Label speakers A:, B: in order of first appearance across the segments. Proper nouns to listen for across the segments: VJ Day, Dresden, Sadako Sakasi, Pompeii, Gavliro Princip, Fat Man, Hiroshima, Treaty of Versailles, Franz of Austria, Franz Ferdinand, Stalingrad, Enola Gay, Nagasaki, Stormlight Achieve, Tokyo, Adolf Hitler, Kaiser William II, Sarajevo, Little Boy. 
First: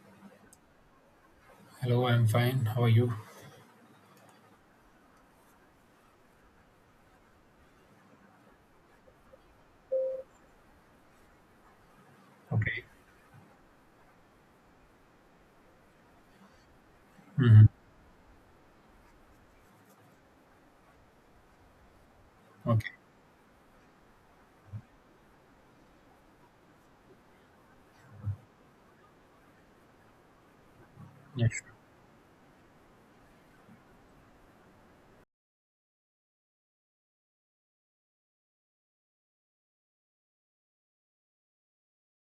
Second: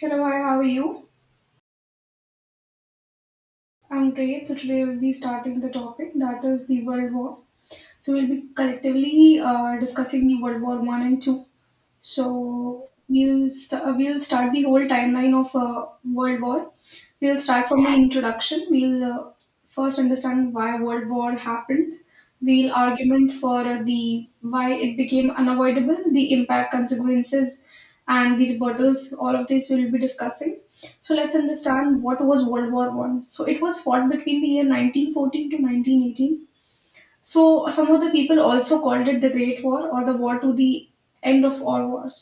A: Hello, hi, how are you?
B: Hello, I'm fine. How are you?
A: I'm great. So today we'll be starting the topic that is the World War. So we'll be collectively discussing the World War One and Two.
B: Okay.
A: So we'll start the whole timeline of World War. We'll
B: Hmm.
A: start from the introduction. We'll First understand why World War happened. We'll
B: Okay.
A: argument for the why it became unavoidable, the impact, consequences, and the rebuttals. All of this we'll be discussing. So let's
B: Yeah, sure.
A: understand what was World War One. So it was fought between the year 1914 to 1918, so some of the people also called it the Great War or the war to the end of all wars.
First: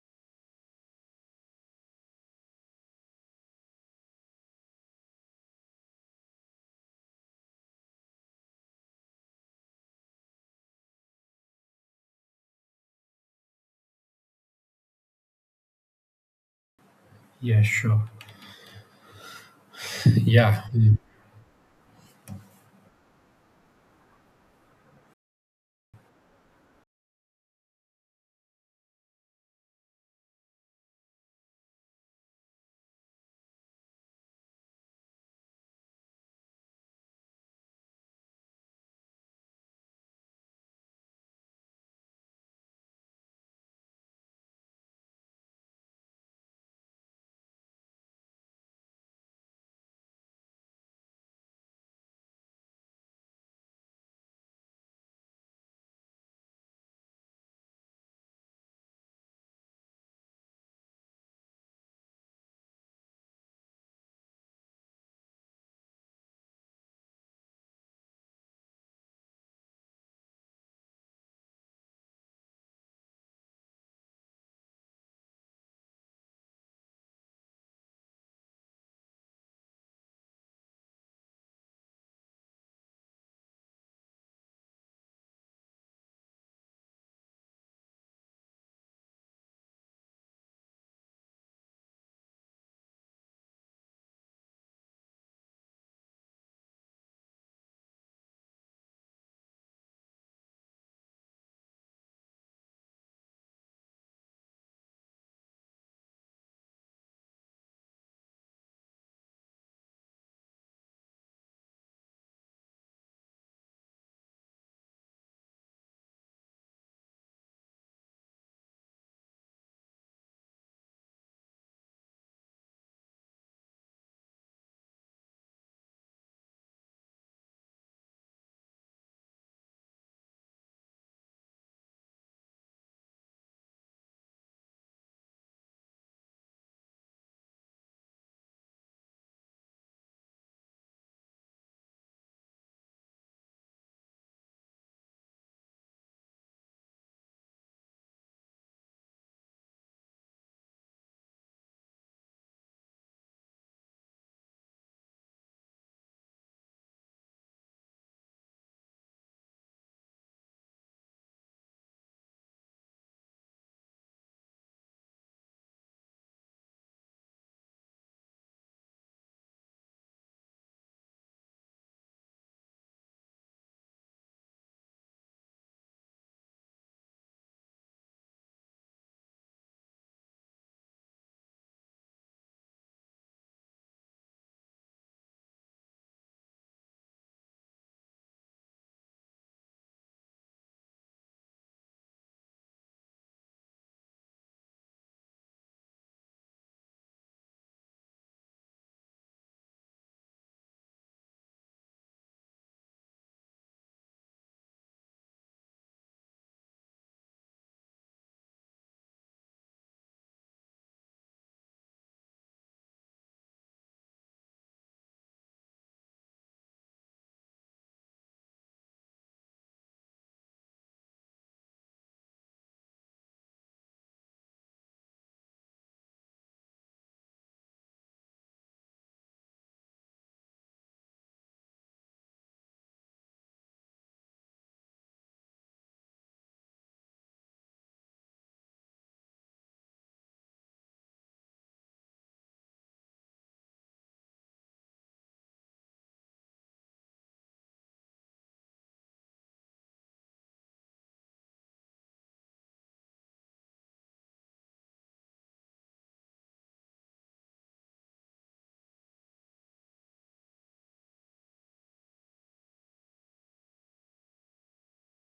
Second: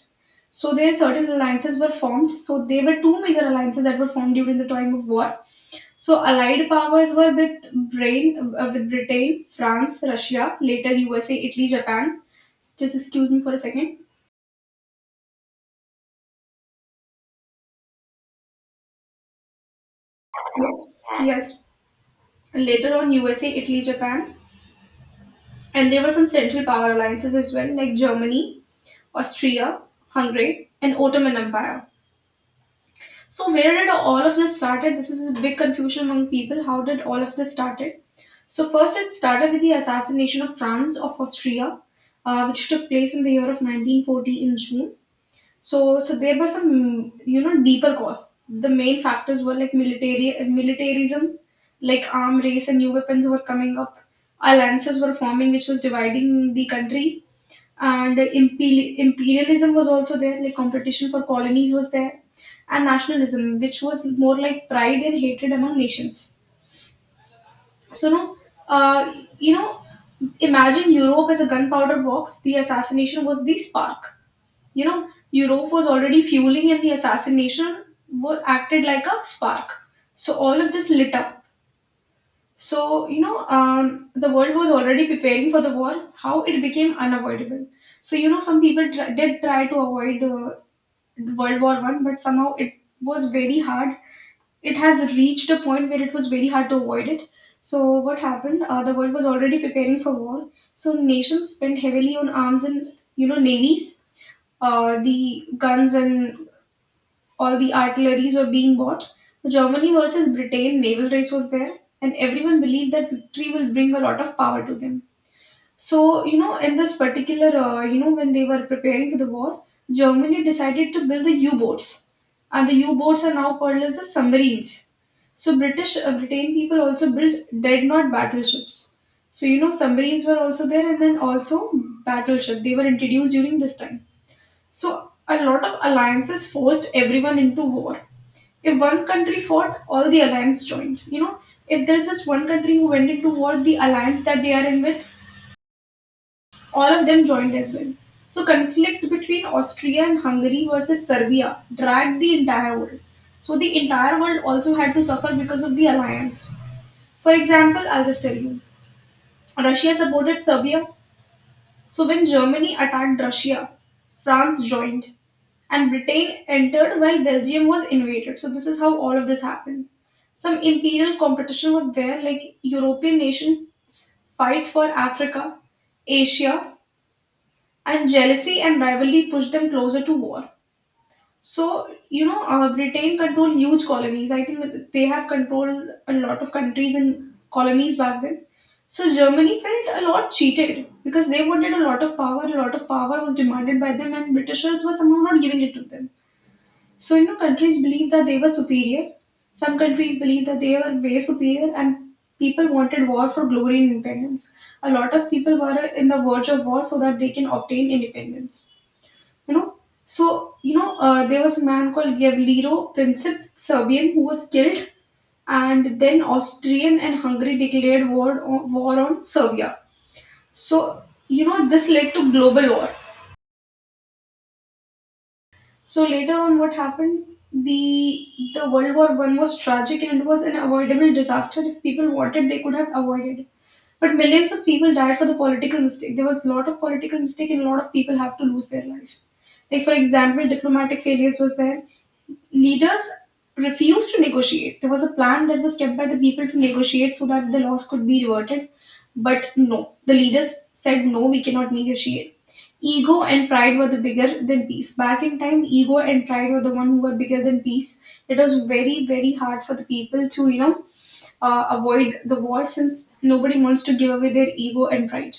A: So there certain alliances were formed. So there were two major alliances that were formed during the time of war. So allied powers were with Britain, France, Russia, later USA, Italy, Japan. Just excuse me for a second.
B: Yeah, sure. Yeah.
A: Yes. And later on USA, Italy, Japan. And there were some central power alliances as well, like Germany, Austria, Hungary, and Ottoman Empire. So where did all of this started? This is a big confusion among people. How did all of this started? So first, it started with the assassination of Franz of Austria, which took place in the year of 1940 in June. So there were some you know deeper cause. The main factors were like military militarism, like arm race and new weapons were coming up. Alliances were forming, which was dividing the country and imperialism was also there, like competition for colonies was there, and nationalism, which was more like pride and hatred among nations. So now, uh, you know, imagine Europe as a gunpowder box. The assassination was the spark. You know, Europe was already fueling and the assassination was acted like a spark, so all of this lit up. So, you know, the world was already preparing for the war, how it became unavoidable. So, you know, some people did try to avoid World War One, but somehow it was very hard. It has reached a point where it was very hard to avoid it. So, what happened? The world was already preparing for war. So, nations spent heavily on arms and, you know, navies, the guns and all the artilleries were being bought. The Germany versus Britain naval race was there, and everyone believed that victory will bring a lot of power to them. So, you know, in this particular, you know, when they were preparing for the war, Germany decided to build the U-boats, and the U-boats are now called as the submarines. So, British Britain people also built dreadnought not battleships. So, you know, submarines were also there, and then also battleship. They were introduced during this time. So a lot of alliances forced everyone into war. If one country fought, all the alliance joined. You know, if there's this one country who went into war, the alliance that they are in with, all of them joined as well. So conflict between Austria and Hungary versus Serbia dragged the entire world. So the entire world also had to suffer because of the alliance. For example, I'll just tell you. Russia supported Serbia. So when Germany attacked Russia, France joined, and Britain entered while Belgium was invaded. So this is how all of this happened. Some imperial competition was there, like European nations fight for Africa, Asia, and jealousy and rivalry pushed them closer to war. So, you know, Britain controlled huge colonies. I think that they have controlled a lot of countries and colonies back then. So, Germany felt a lot cheated because they wanted a lot of power. A lot of power was demanded by them, and Britishers were somehow not giving it to them. So, you know, countries believed that they were superior. Some countries believed that they were way superior, and people wanted war for glory and independence. A lot of people were in the verge of war so that they can obtain independence, you know. So, you know, there was a man called Gavliro Princip Serbian who was killed, and then Austrian and Hungary declared war on Serbia. So, you know, this led to global war. So later on what happened, the the World War One was tragic and it was an avoidable disaster. If people wanted they could have avoided. But millions of people died for the political mistake. There was a lot of political mistake, and a lot of people have to lose their life. Like for example, diplomatic failures was there. Leaders refused to negotiate. There was a plan that was kept by the people to negotiate so that the loss could be reverted. But no, the leaders said no, we cannot negotiate. Ego and pride were the bigger than peace. Back in time, ego and pride were the one who were bigger than peace. It was very, very hard for the people to, you know, avoid the war since nobody wants to give away their ego and pride.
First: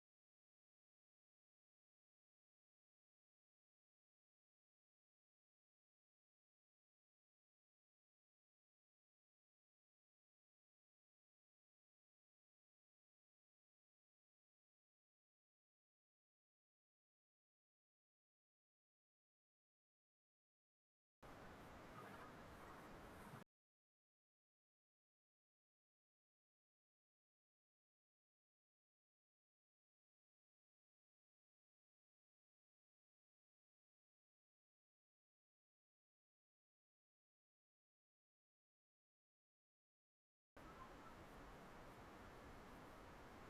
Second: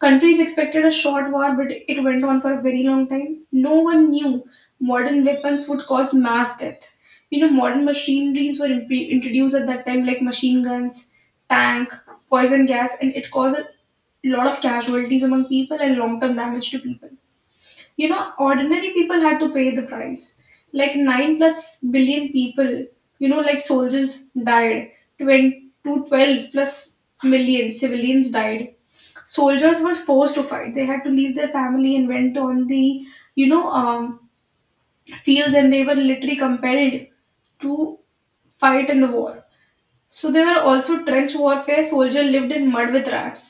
A: Countries expected a short war, but it went on for a very long time. No one knew modern weapons would cause mass death. You know, modern machineries were introduced at that time, like machine guns, tank, poison gas, and it caused a lot of casualties among people and long term damage to people. You know, ordinary people had to pay the price, like 9 plus billion people, you know, like soldiers died. 20 to 12 plus million civilians died. Soldiers were forced to fight. They had to leave their family and went on the, you know, fields, and they were literally compelled to fight in the war. So there were also trench warfare, soldier lived in mud with rats.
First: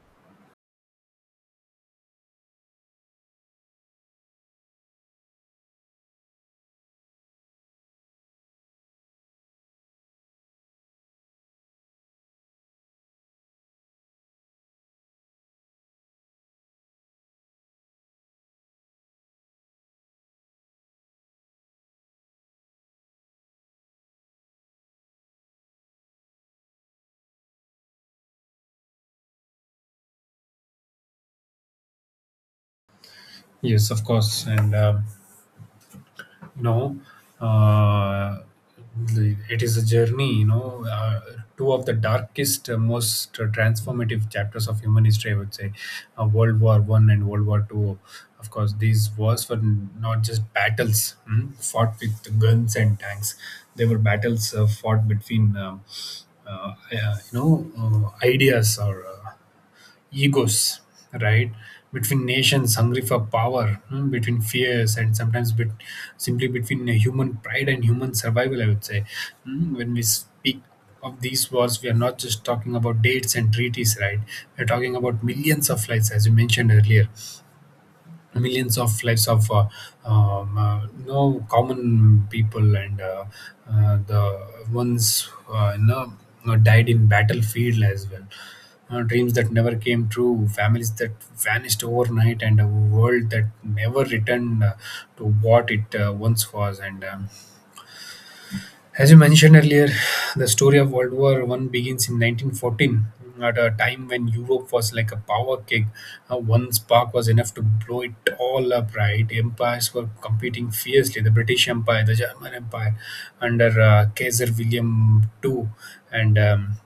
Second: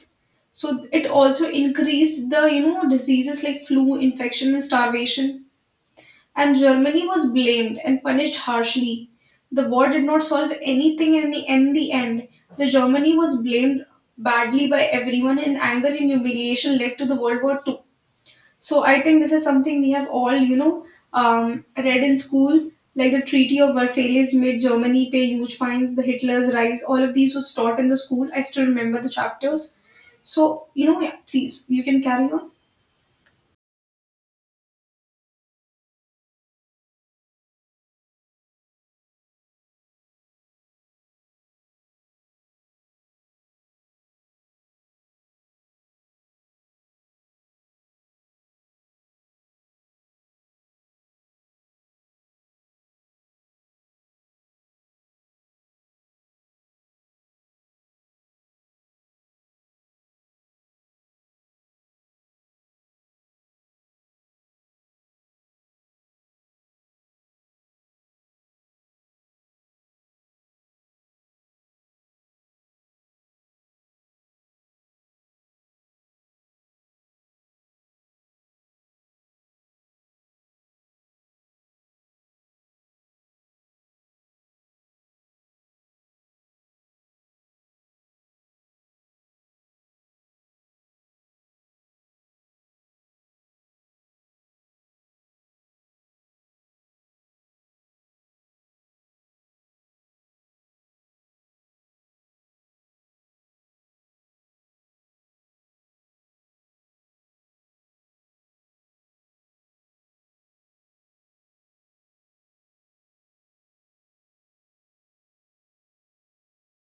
A: So it also increased the, you know, diseases like flu infection and starvation. And Germany was blamed and punished harshly. The war did not solve anything in the end. The Germany was blamed badly by everyone, and anger and humiliation led to the World War II. So I think this is something we have all, you know, read in school, like the Treaty of Versailles made Germany pay huge fines, the Hitler's rise. All of these was taught in the school. I still remember the chapters. So you know, yeah, please you can carry on.
B: Yes, of course. And you know, uh, the- It is a journey. Two of the darkest, most transformative chapters of human history, I would say, World War One and World War Two. Of course, these wars were not just battles fought with guns and tanks. They were battles fought between. You know ideas or egos, right? Between nations hungry for power, hmm, between fears, and sometimes simply between human pride and human survival, I would say. Hmm. When we speak of these wars, we are not just talking about dates and treaties, right? We're talking about millions of lives, as you mentioned earlier, millions of lives of no common people and the ones died in battlefield as well. Dreams that never came true, families that vanished overnight, and a world that never returned to what it once was. And As you mentioned earlier, the story of World War One begins in 1914, at a time when Europe was like a power keg. One spark was enough to blow it all up, right? Empires were competing fiercely: the British Empire, the German Empire, under Kaiser William II, and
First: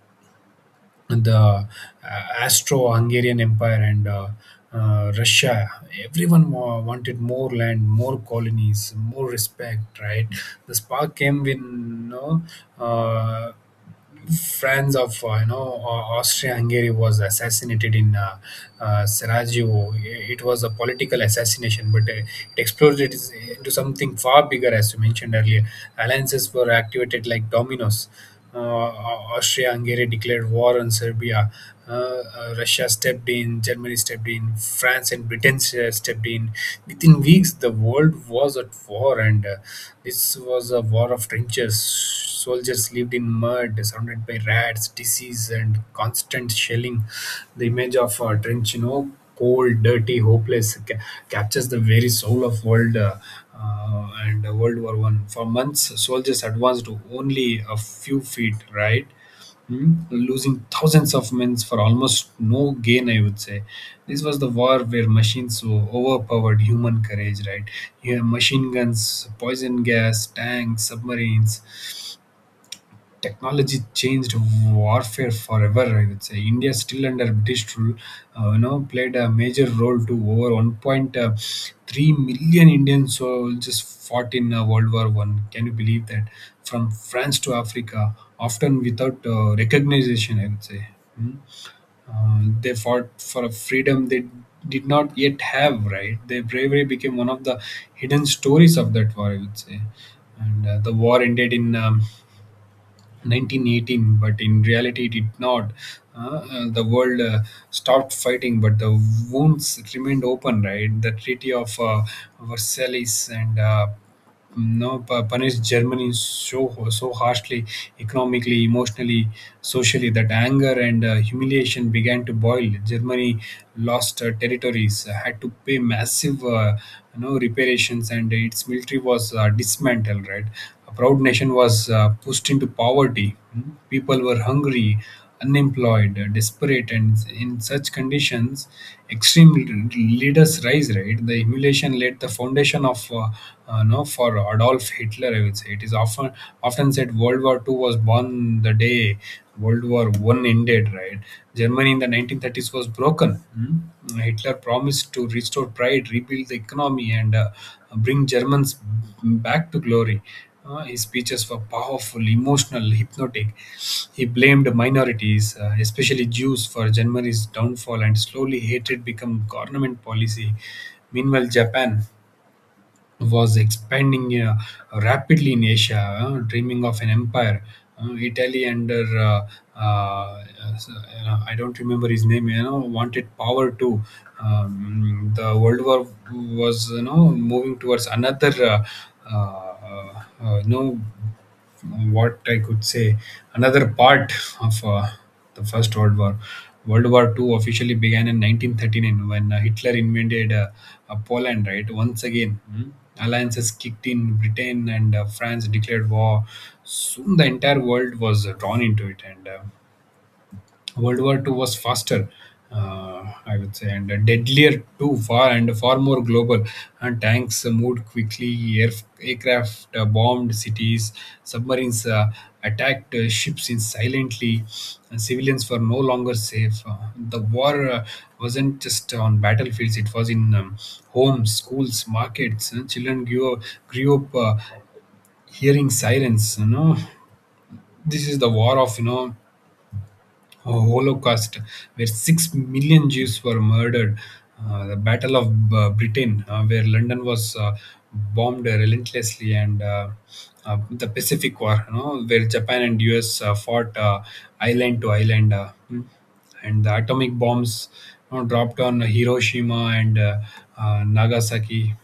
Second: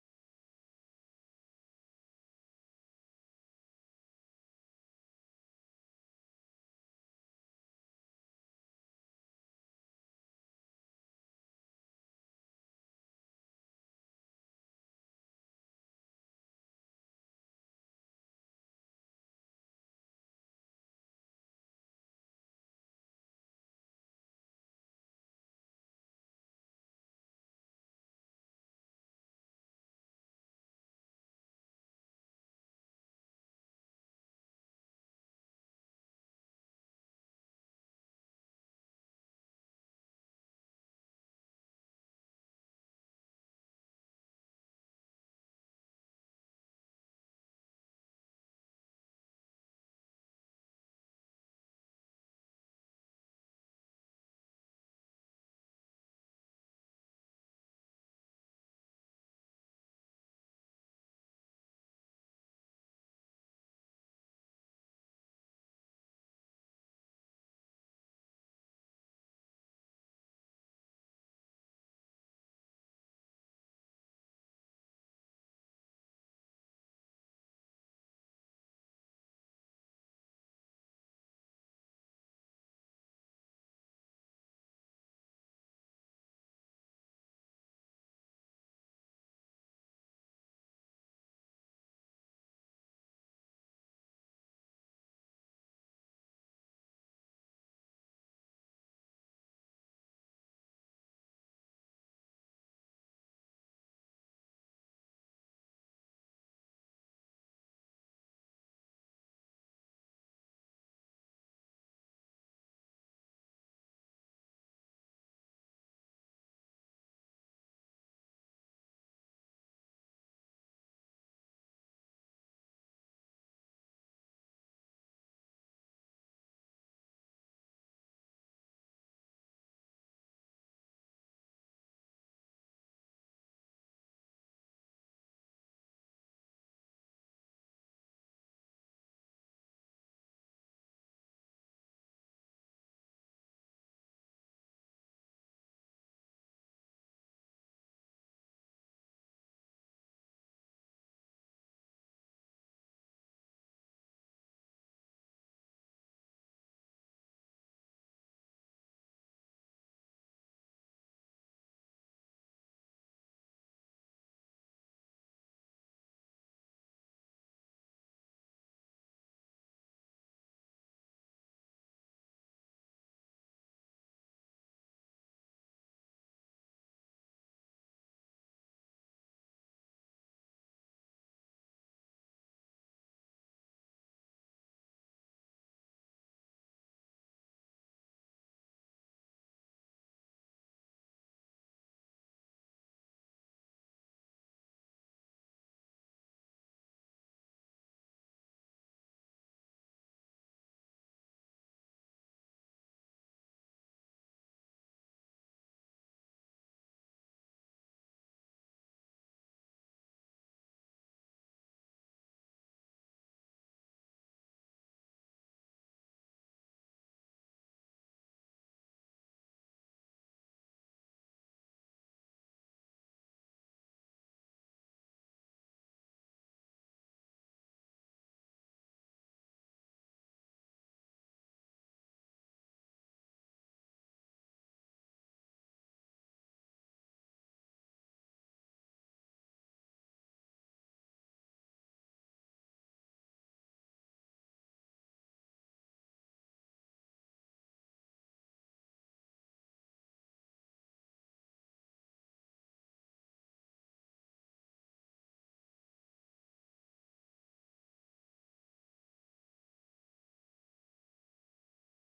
B: the Astro-Hungarian Empire and Russia. Everyone wanted more land, more colonies, more respect, right? The spark came when, uh, Franz of, Austria-Hungary, was assassinated in Sarajevo. It was a political assassination, but it exploded into something far bigger, as you mentioned earlier. Alliances were activated like dominoes. Uh, Austria-Hungary declared war on Serbia. Russia stepped in, Germany stepped in, France and Britain stepped in. Within weeks, the world was at war, and this was a war of trenches. Soldiers lived in mud, surrounded by rats, disease, and constant shelling. The image of a trench, you know, cold, dirty, hopeless, captures the very soul of World War One. For months, soldiers advanced to only a few feet, right? Hmm? Losing thousands of men for almost no gain, I would say. This was the war where machines overpowered human courage, right? You have machine guns, poison gas, tanks, submarines. Technology changed warfare forever, I would say. India, still under British rule, played a major role, to over 1.3 million Indian soldiers fought in World War 1, can you believe that, from France to Africa, often without recognition, I would say. Hmm. They fought for a freedom they did not yet have, right? Their bravery became one of the hidden stories of that war, I would say. And The war ended in 1918, but in reality it did not. The world stopped fighting, but the wounds remained open. Right, the Treaty of Versailles and no pu- punished Germany so harshly economically, emotionally, socially, that anger and humiliation began to boil. Germany lost territories, had to pay massive, reparations, and its military was dismantled. Right, a proud nation was pushed into poverty. Mm. People were hungry, unemployed, desperate, and in such conditions extreme leaders rise. Right, the humiliation laid the foundation of no for Adolf Hitler, I would say. It is often said World War Two was born the day World War One ended. Right, Germany in the 1930s was broken. Mm. Hitler promised to restore pride, rebuild the economy, and bring Germans back to glory. His speeches were powerful, emotional, hypnotic. He blamed minorities, especially Jews, for Germany's downfall, and slowly hatred became government policy. Meanwhile, Japan was expanding rapidly in Asia, dreaming of an empire. Italy under uh, I don't remember his name, you know, wanted power too. The World War was, you know, moving towards another uh, no what I could say, another part of the First World War. World War Two officially began in 1939 when Hitler invaded Poland, right? Once again, mm, alliances kicked in. Britain and France declared war. Soon the entire world was drawn into it, and World War Two was faster, I would say, and a deadlier too, far and far more global. And tanks moved quickly, aircraft bombed cities, submarines attacked ships in silently, and civilians were no longer safe. The war wasn't just on battlefields, it was in homes, schools, markets, and grew up hearing sirens, you know. This is the war of, you know, a Holocaust, where 6 million Jews were murdered, the Battle of Britain, where London was bombed relentlessly, and the Pacific War, you know, where Japan and US fought island to island, and the atomic bombs, you know, dropped on Hiroshima and Nagasaki,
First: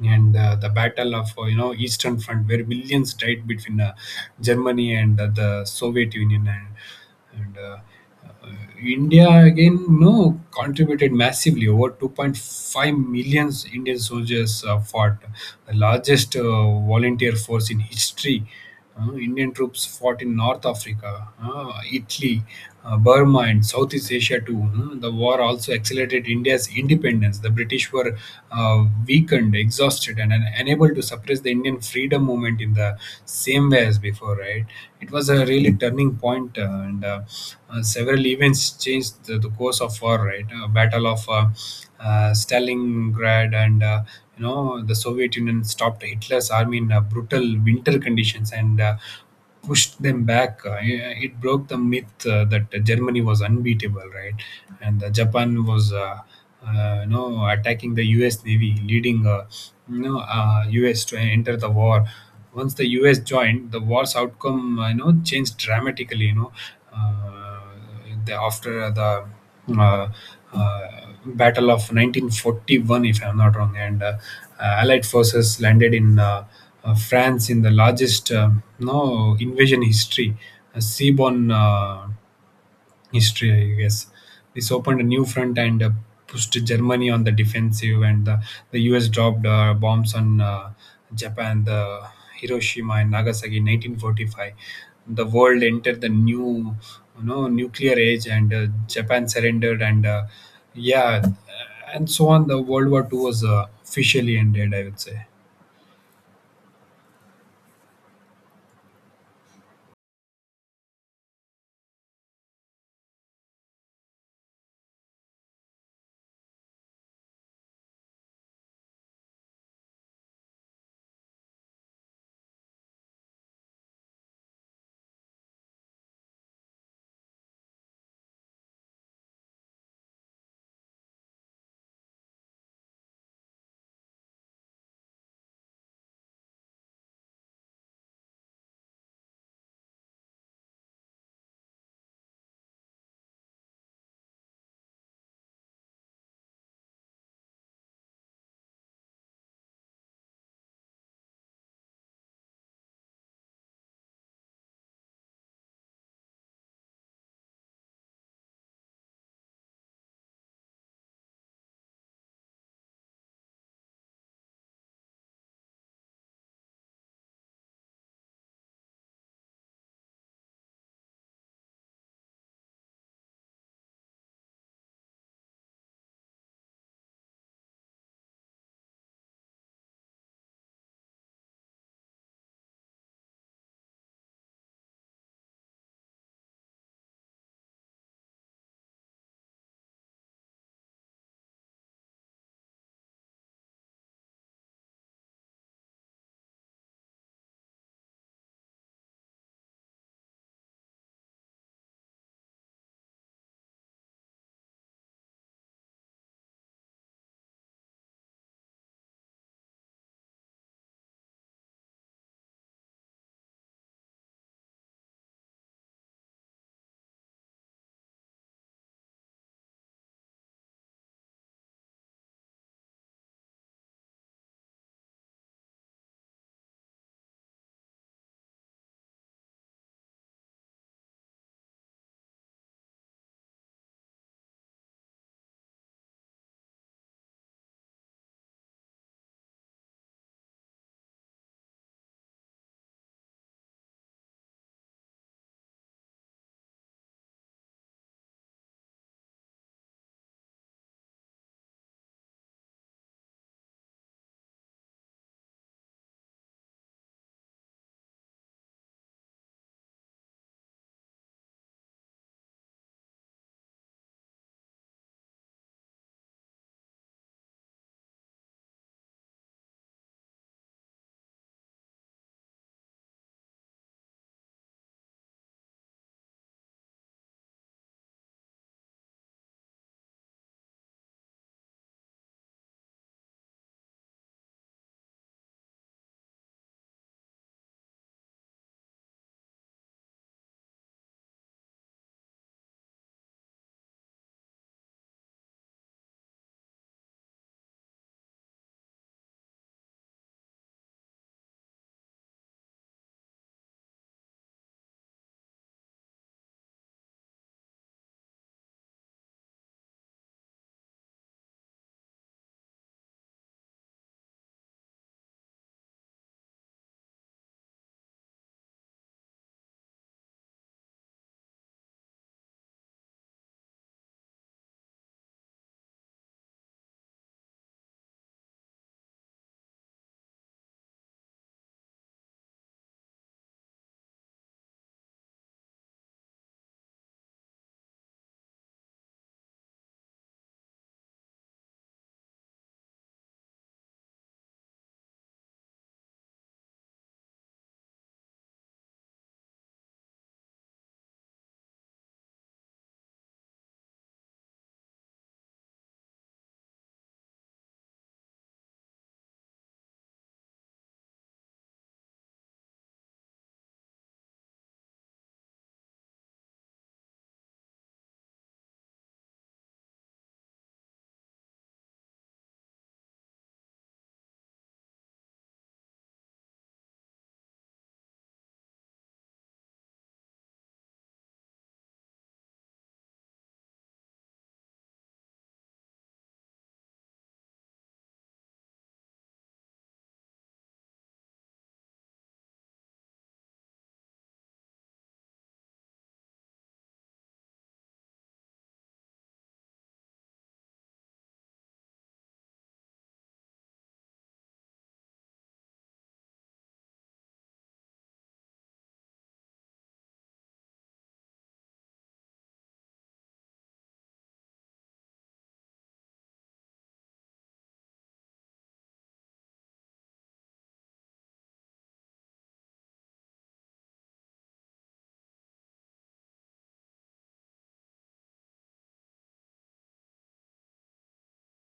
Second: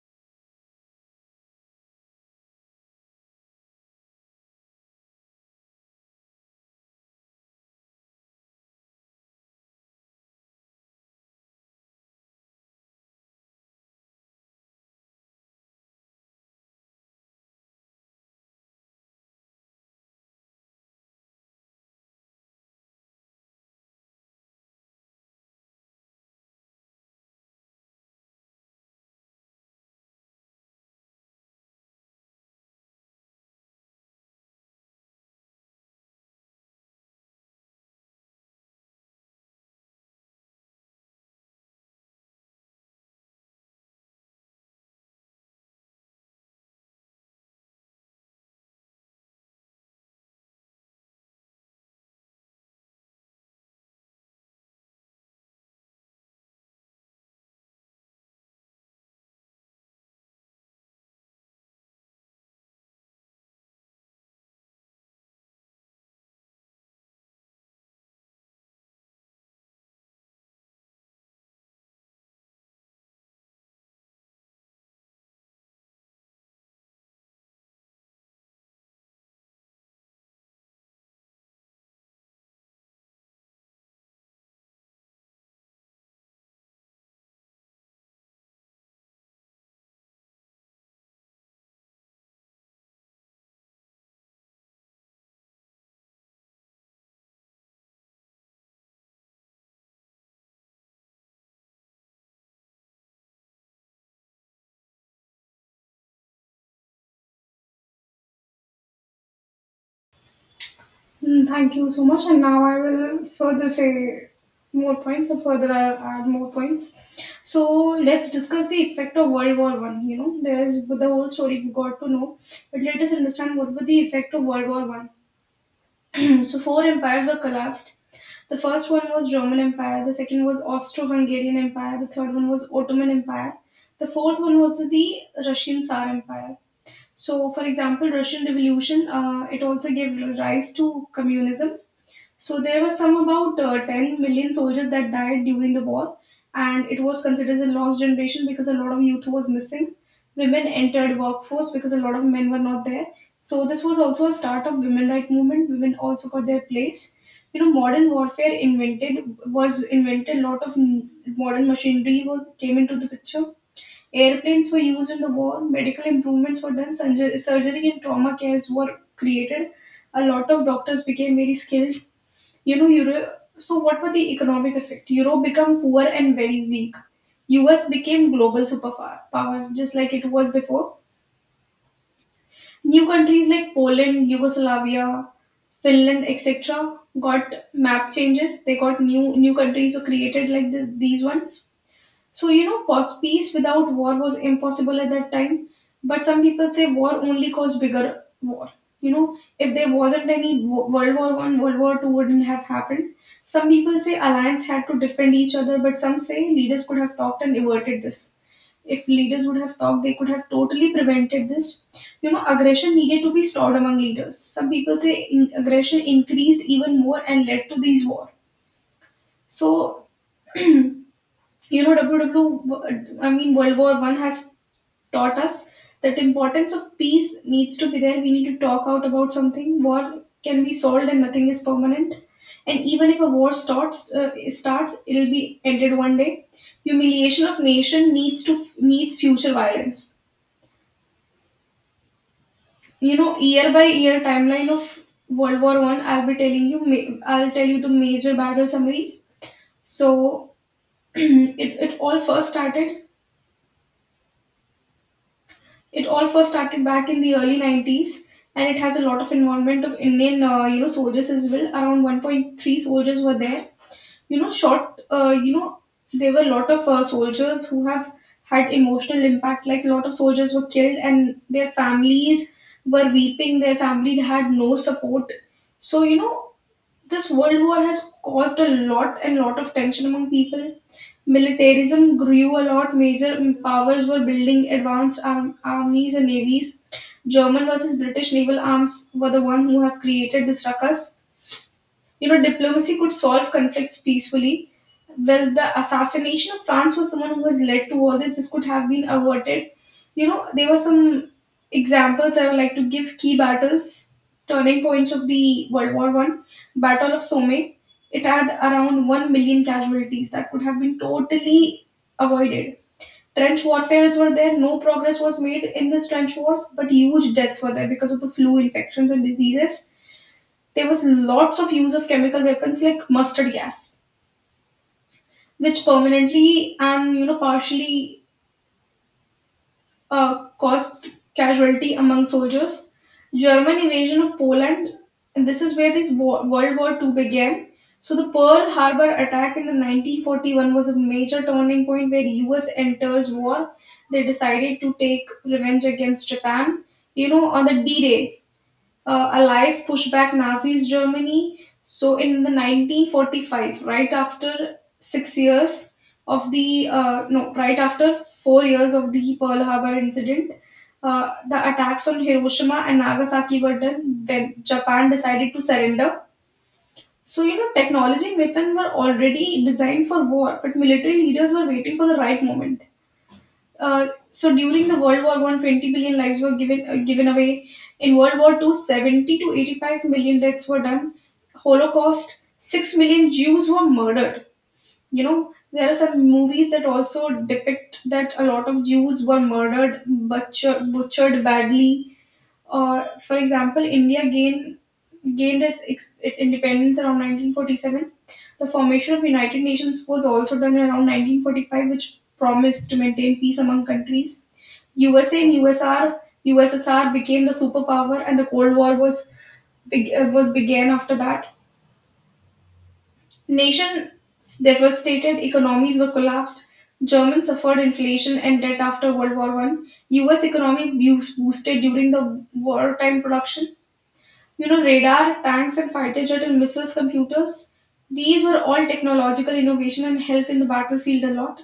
B: and the Battle of, Eastern Front, where millions died between Germany and the Soviet Union. And, and uh, uh, India again, no contributed massively. Over 2.5 million Indian soldiers fought, the largest volunteer force in history. Uh, Indian troops fought in North Africa, Italy, Burma, and Southeast Asia too. Hmm. The war also accelerated India's independence. The British were weakened, exhausted, and unable to suppress the Indian freedom movement in the same way as before, right? It was a really turning point, and several events changed the course of war, right? Battle of Stalingrad, and the Soviet Union stopped Hitler's army in brutal winter conditions and pushed them back. It broke the myth that Germany was unbeatable, right? And Japan was, attacking the U.S. Navy, leading, U.S. to enter the war. Once the U.S. joined, the war's outcome, changed dramatically, you know. Uh, after the uh, uh, Battle of 1941, if I'm not wrong, and Allied forces landed in France in the largest no invasion history. Seaborn history, I guess. This opened a new front and pushed Germany on the defensive, and the US dropped bombs on Japan, the Hiroshima and Nagasaki, in 1945. The world entered the new, you know, nuclear age, and Japan surrendered, and yeah, and so on. The World War Two was officially ended, I would say.
A: Mm, thank you so much. And now I will further say more points or further I'll add more points. So let's discuss the effect of World War One. You know, there is the whole story we got to know, but let us understand what was the effect of World War One. So four empires were collapsed. The first one was Roman Empire, the second was Austro-Hungarian Empire, the third one was Ottoman Empire, the fourth one was the Russian Tsar Empire. So, for example, Russian Revolution, it also gave rise to communism. So there were some about 10 million soldiers that died during the war, and it was considered as a lost generation because a lot of youth was missing. Women entered workforce because a lot of men were not there. So this was also a start of women right movement. Women also got their place. You know, modern warfare invented was invented. A lot of modern machinery was came into the picture. Airplanes were used in the war. Medical improvements were done. Surgery and trauma cares were created. A lot of doctors became very skilled, you know, Euro. So, what were the economic effect? Europe became poor and very weak. US became global superpower, just like it was before. New countries like Poland, Yugoslavia, Finland, etc., got map changes. They got new, countries were created like these ones. So, you know, peace without war was impossible at that time. But some people say war only caused bigger war. You know, if there wasn't any World War One, World War Two wouldn't have happened. Some people say alliance had to defend each other, but some say leaders could have talked and averted this. If leaders would have talked, they could have totally prevented this. You know, aggression needed to be stopped among leaders. Some people say aggression increased even more and led to these war. So, you know, WW, I mean, World War One has taught us that importance of peace needs to be there. We need to talk out about something. War can be solved and nothing is permanent. And even if a war starts it'll be ended one day. Humiliation of nation needs to needs future violence. You know, year by year timeline of world war 1, I'll tell you the major battle summaries. So it, it all first started It all first started back in the early 90s, and it has a lot of involvement of Indian, soldiers as well. Around 1.3 soldiers were there. You know, short, uh, you know, there were a lot of soldiers who have had emotional impact. Like a lot of soldiers were killed, and their families were weeping. Their family had no support. So, you know, this world war has caused a lot and lot of tension among people. Militarism grew a lot. Major powers were building advanced armies and navies. German versus British naval arms were the one who have created this ruckus. You know, diplomacy could solve conflicts peacefully. Well, the assassination of France was someone who was led to all this. This could have been averted. You know, there were some examples I would like to give key battles, turning points of the World War One. Battle of Somme. It had around 1 million casualties that could have been totally avoided. Trench warfares were there, no progress was made in this trench wars, but huge deaths were there because of the flu infections and diseases. There was lots of use of chemical weapons like mustard gas which permanently and, you know, partially caused casualty among soldiers. German invasion of Poland, and this is where this war, World War Two, began. So the Pearl Harbor attack in the 1941 was a major turning point where US enters war. They decided to take revenge against Japan. You know, on the D-Day, allies pushed back Nazi's Germany. So in the 1945, right after 6 years of the no, right after 4 years of the Pearl Harbor incident, the attacks on Hiroshima and Nagasaki were done when Japan decided to surrender. So, you know, technology and weapon were already designed for war, but military leaders were waiting for the right moment. So during the World War One, 20 million lives were given away. In World War Two, 70 to 85 million deaths were done. Holocaust, 6 million Jews were murdered. You know, there are some movies that also depict that a lot of Jews were butchered badly. Or, for example, India gained its independence around 1947. The formation of United Nations was also done around 1945, which promised to maintain peace among countries. USA and USSR became the superpower, and the Cold War was began after that. Nations devastated, economies were collapsed. Germany suffered inflation and debt after World War One. U.S. economic boosted during the wartime production. You know, radar, tanks, and fighter jet and missiles, computers, these were all technological innovation and help in the battlefield a lot.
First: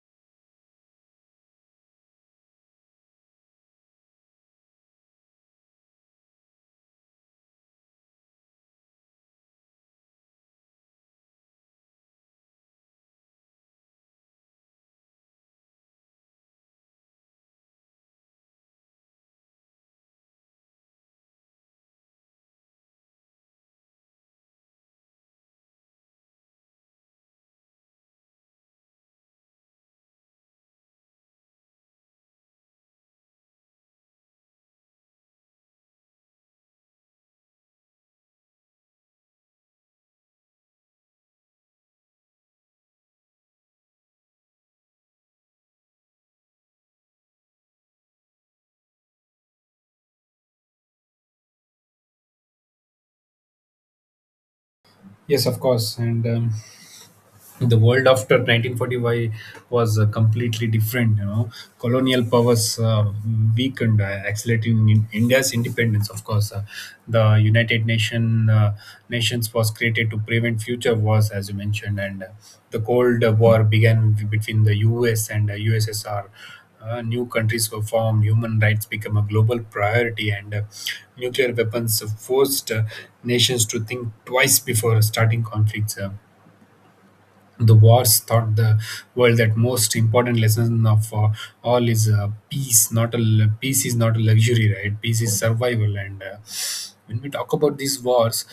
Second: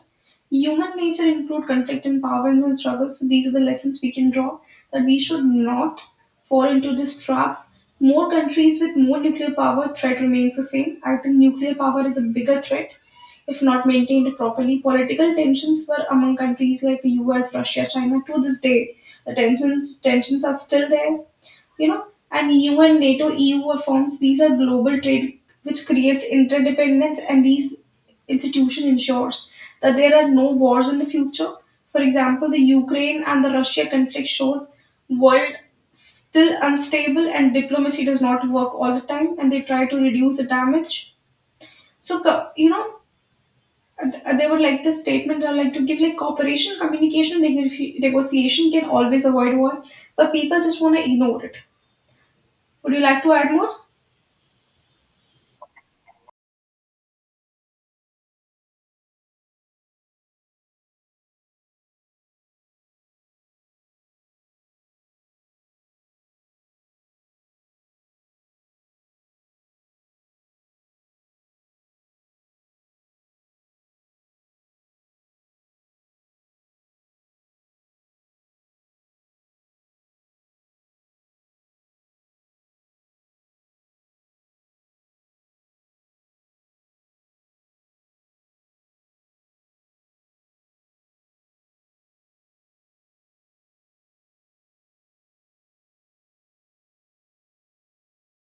A: Human nature include conflict and power and struggles. So these are the lessons we can draw that we should not fall into this trap. More countries with more nuclear power threat remains the same. I think nuclear power is a bigger threat if not maintained properly. Political tensions were among countries like the US, Russia, China to this day. The tensions are still there. You know, and EU and NATO, EU are forms, these are global trade which creates interdependence and these institution ensures that there are no wars in the future. For example, the Ukraine and the Russia conflict shows world still unstable and diplomacy does not work all the time and they try to reduce the damage. So co- you know th- uh, they would like the statement or like to give like cooperation, communication, negotiation can always avoid war. But people just want to ignore it. Would you like to add more?
B: Yes, of course, and. The world after 1945 was completely different, you know. Colonial powers weakened, accelerating in india's independence. Of course, the United Nations was created to prevent future wars, as you mentioned, and the Cold War began between the US and USSR. Uh, new countries were formed, human rights became a global priority, and nuclear weapons forced nations to think twice before starting conflicts. The wars taught the world that most important lesson of all is peace. Not a l- Peace is not a luxury, right? Peace is survival. And when we talk about these wars,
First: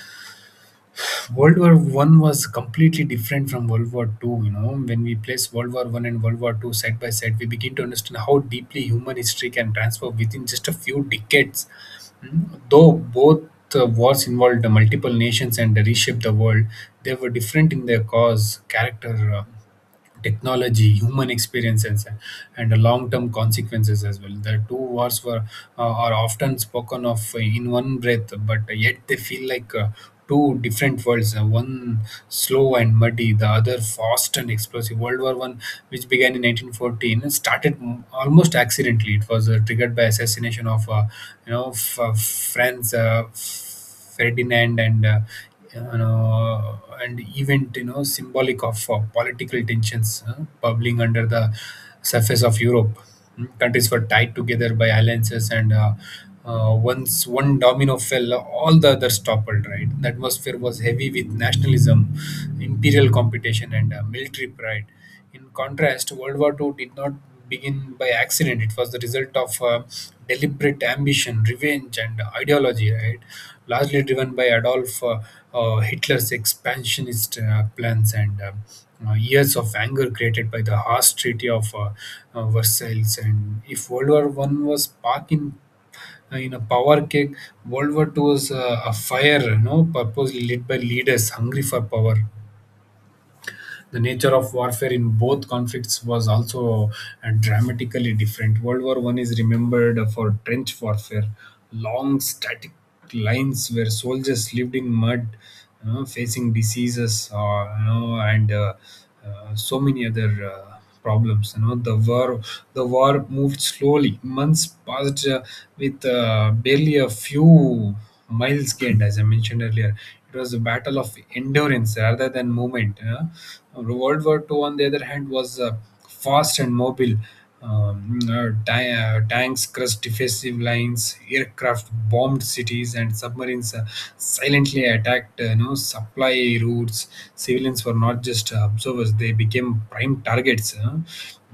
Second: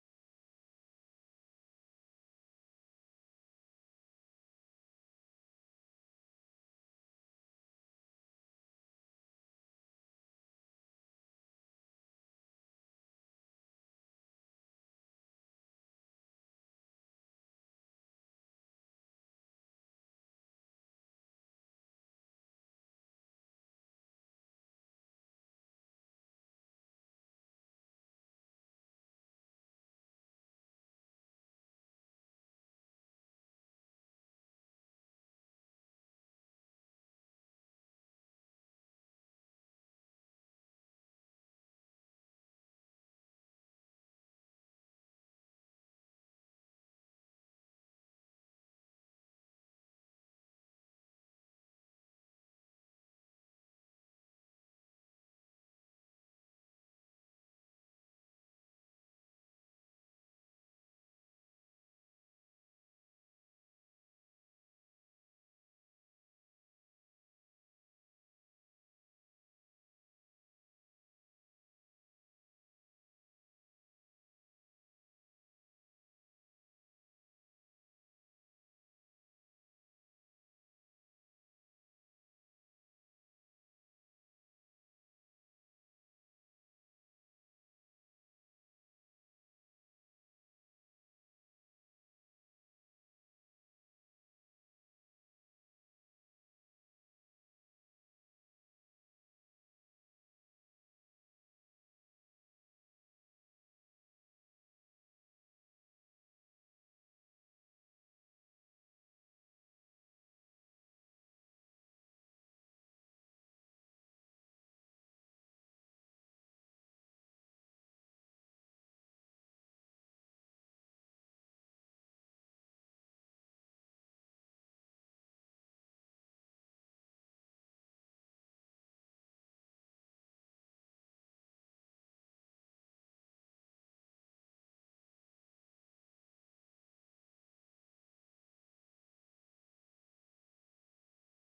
B: World War One was completely different from World War Two. You know, when we place World War One and World War Two side by side, we begin to understand how deeply human history can transform within just a few decades. Mm. Though both wars involved multiple nations and reshaped the world, they were different in their cause, character, technology, human experiences, and the long-term consequences as well. The two wars were are often spoken of in one breath, but yet they feel like two different worlds, one slow and muddy, the other fast and explosive. World War One, which began in 1914, started almost accidentally. It was triggered by assassination of Franz Ferdinand, and you know, and event, you know, symbolic of political tensions bubbling under the surface of Europe. Mm. Countries were tied together by alliances, and once one domino fell, all the others toppled. Right, the atmosphere was heavy with nationalism, imperial competition, and military pride. In contrast, World War II did not begin by accident. It was the result of deliberate ambition, revenge, and ideology, right? Largely driven by Adolf Hitler's expansionist plans and years of anger created by the harsh Treaty of Versailles. And if World War One was spark in a power cake, World War II was a fire, purposely lit by leaders hungry for power. The nature of warfare in both conflicts was also dramatically different. World War One is remembered for trench warfare, long static lines where soldiers lived in mud, facing diseases, and so many other. Problems. You know, the war moved slowly, months passed with barely a few miles gained. As I mentioned earlier, it was a battle of endurance rather than movement, you know? World War Two, on the other hand, was fast and mobile. Tanks crushed defensive lines, aircraft bombed cities, and submarines silently attacked, supply routes. Civilians were not just observers, they became prime targets. Huh?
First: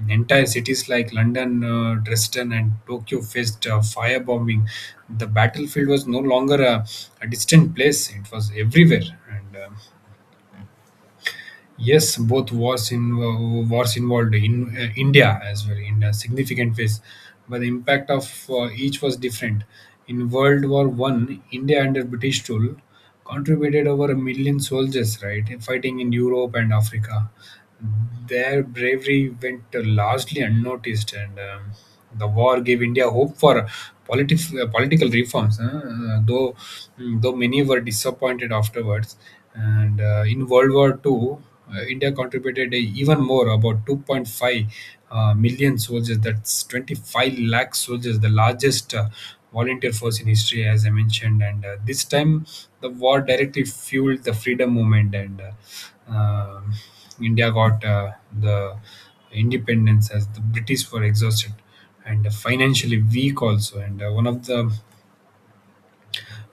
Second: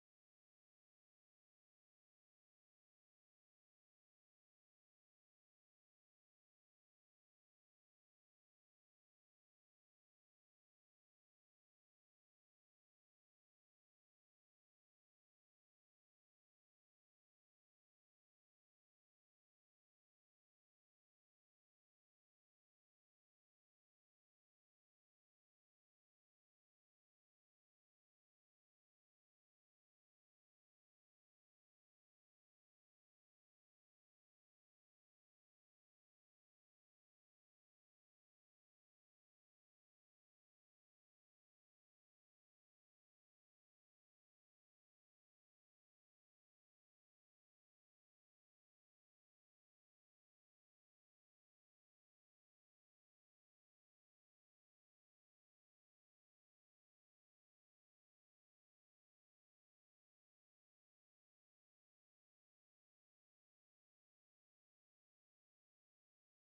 B: Entire cities like London, Dresden, and Tokyo faced firebombing. The battlefield was no longer a distant place, it was everywhere. And Yes, both wars involved in India as well in a significant ways, but the impact of each was different. In World War One, India under British rule contributed over a million soldiers, right, fighting in Europe and Africa. Their bravery went largely unnoticed, and the war gave India hope for political reforms, huh? Though many were disappointed afterwards. And in World War Two, India contributed even more, about 2.5 million soldiers. That's 25 lakh soldiers, the largest volunteer force in history, as I mentioned. And this time, the war directly fueled the freedom movement, and um India got the independence as the British were exhausted and financially weak also. And one of the,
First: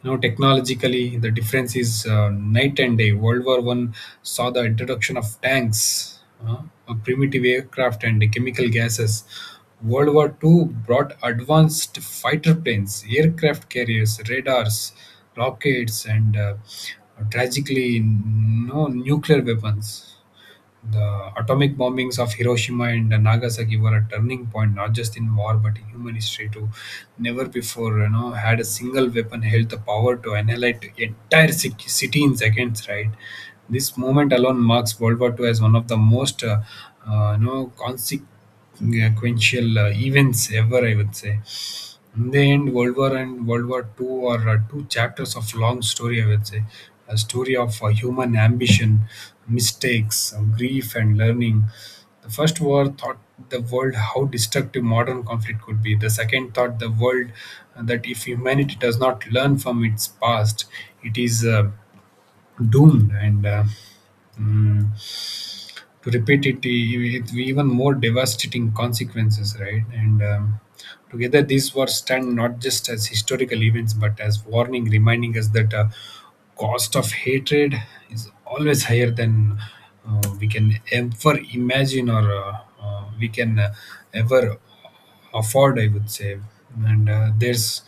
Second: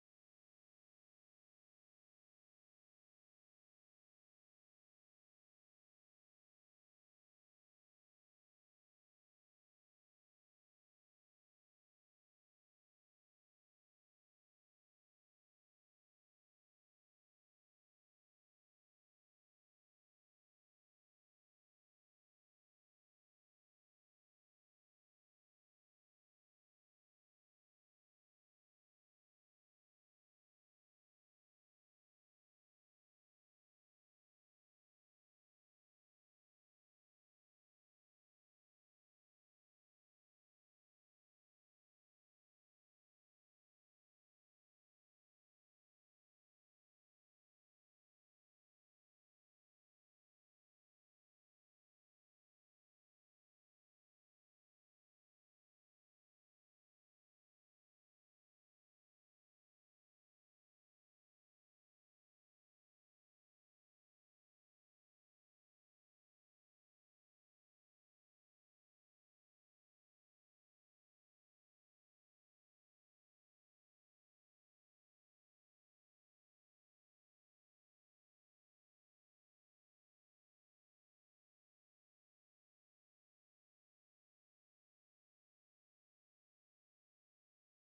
B: you know, technologically, the difference is night and day. World War One saw the introduction of tanks, uh, a primitive aircraft and chemical gases. World War Two brought advanced fighter planes, aircraft carriers, radars, rockets, and tragically no nuclear weapons. The atomic bombings of Hiroshima and Nagasaki were a turning point, not just in war but in human history too. Never before, you know, had a single weapon held the power to annihilate city in seconds. Right, this moment alone marks World War II as one of the most, consequential sequential events ever, I would say. In the end, World War and World War Two are two chapters of long story, I would say. A story of human ambition, mistakes, grief, and learning. The first war taught the world how destructive modern conflict could be. The second taught the world that if humanity does not learn from its past, it is doomed. Mm, to repeat it with even more devastating consequences, right? And Together, these wars stand not just as historical events but as warning, reminding us that cost of hatred is always higher than we can ever imagine, or we can ever afford, I would say. And there's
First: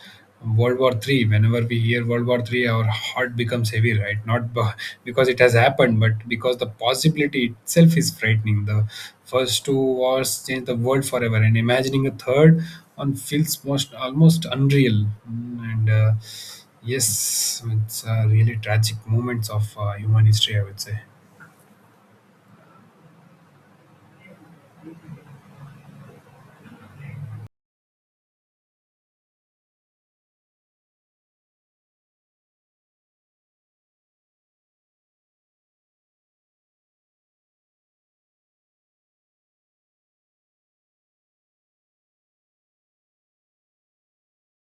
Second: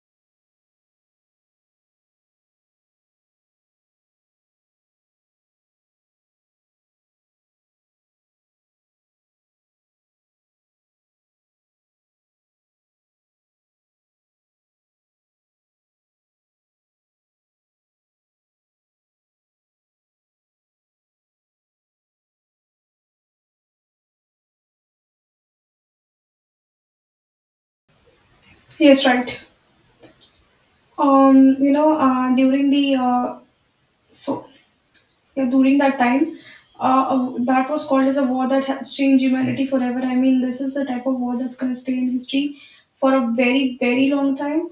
B: World War Three. Whenever we hear World War Three, our heart becomes heavy, right? Not b- Because it has happened, but because the possibility itself is frightening. The first two wars changed the world forever, and imagining a third one feels most almost unreal. Mm. And Yes, it's really tragic moments of human history, I would say.
A: Yes, right. You know, during the so yeah, during that time, that was called as a war that has changed humanity forever. I mean, this is the type of war that's going to stay in history for a very, very long time.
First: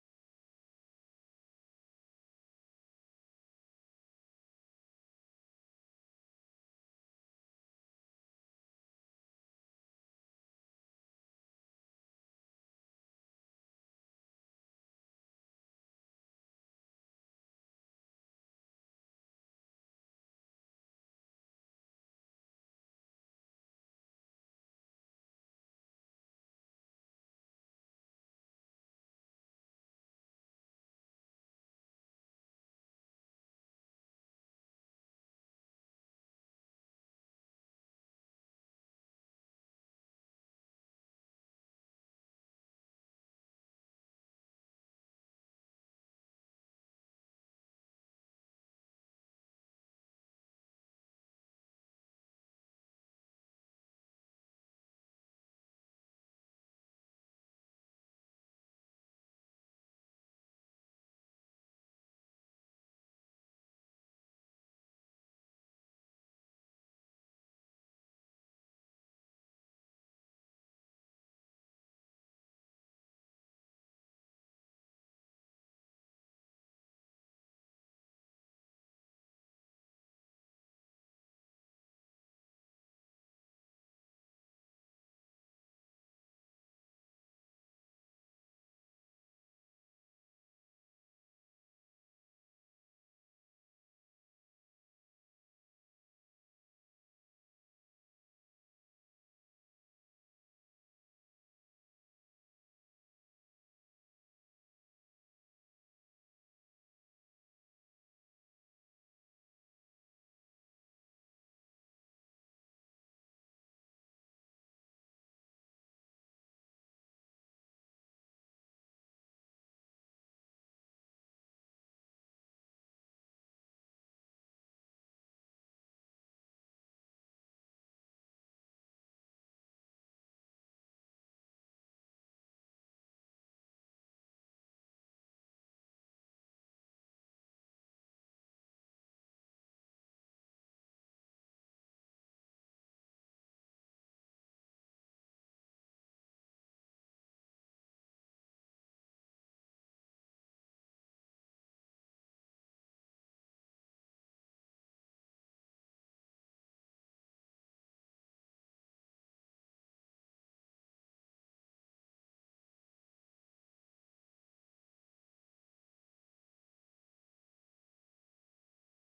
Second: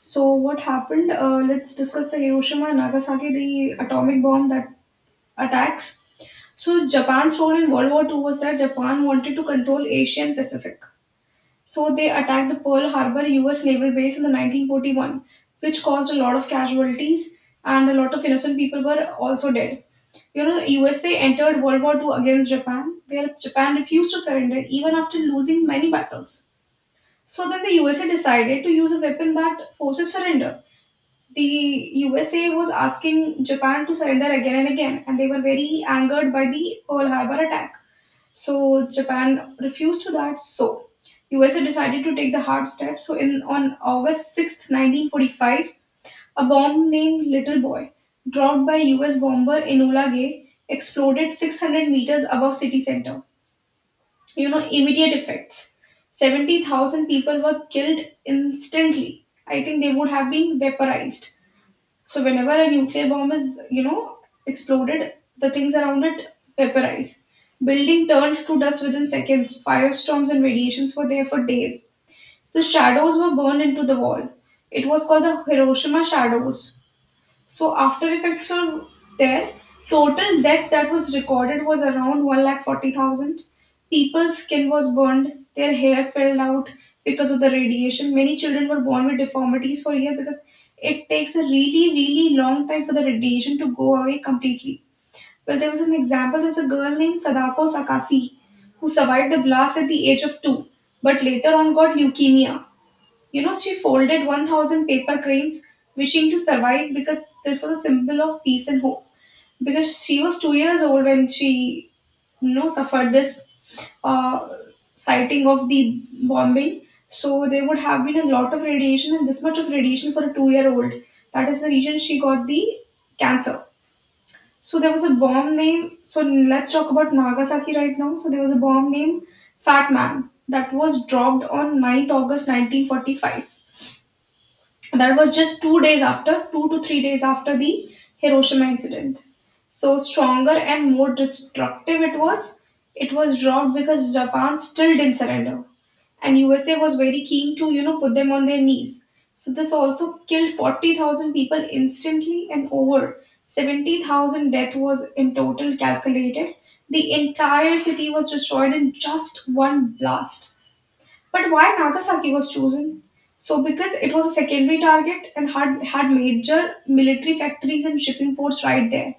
A: So, what happened? Let's discuss the Hiroshima and Nagasaki, the atomic bomb that attacks. So, Japan's role in World War Two was that Japan wanted to control Asia and Pacific. So they attacked the Pearl Harbor US naval base in the 1941, which caused a lot of casualties and a lot of innocent people were also dead. You know, the USA entered World War Two against Japan, where Japan refused to surrender even after losing many battles. So then the USA decided to use a weapon that forces surrender. The USA was asking Japan to surrender again and again, and they were very angered by the Pearl Harbor attack. So Japan refused to that. So USA decided to take the hard step. So in on August 6th, 1945, a bomb named Little Boy, dropped by US bomber Enola Gay, exploded 600 meters above city center. You know, immediate effects. 70,000 people were killed instantly. I think they would have been vaporized. So whenever a nuclear bomb is, you know, exploded, the things around it vaporize. Building turned to dust within seconds. Firestorms and radiations were there for days. So shadows were burned into the wall. It was called the Hiroshima shadows. So after effects are there, total deaths that was recorded was around 1,40,000. People's skin was burned, their hair fell out because of the radiation. Many children were born with deformities for a year because it takes a really, really long time for the radiation to go away completely. Well, there was an example, there's a girl named Sadako Sakasi who survived the blast at the age of two, but later on got leukemia. You know, she folded 1000 paper cranes, wishing to survive because it was a symbol of peace and hope. Because she was 2 years old when she, you know, suffered this uh, sighting of the bombing. So there would have been a lot of radiation, and this much of radiation for a 2 year old. That is the reason she got the cancer. So there was a bomb name. So let's talk about Nagasaki right now. So there was a bomb named Fat Man that was dropped on ninth August 1945. That was just 2 days after, 2 to 3 days after the Hiroshima incident. So, stronger and more destructive it was. It was dropped because Japan still didn't surrender. And USA was very keen to, you know, put them on their knees. So, this also killed 40,000 people instantly and over 70,000 death was in total calculated. The entire city was destroyed in just one blast. But why Nagasaki was chosen? So, because it was a secondary target and had major military factories and shipping ports right there.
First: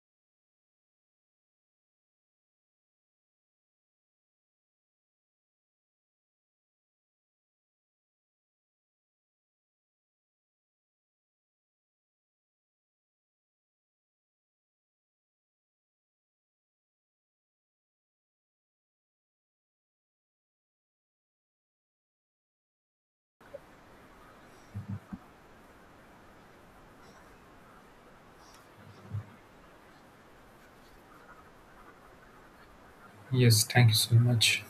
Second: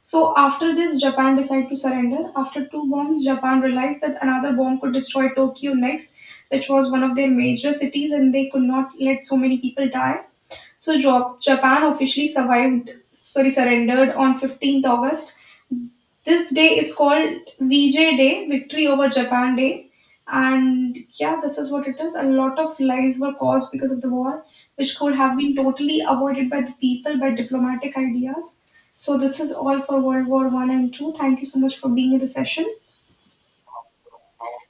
A: So, after this, Japan decided to surrender. After two bombs, Japan realized that another bomb could destroy Tokyo next, which was one of their major cities, and they could not let so many people die. So, Japan officially survived, sorry, surrendered on 15th August. This day is called VJ Day, Victory over Japan Day. And yeah, this is what it is. A lot of lies were caused because of the war, which could have been totally avoided by the people by diplomatic ideas. So this is all for World War One and Two. Thank you so much for being in the session.
B: Yes, thank you so much.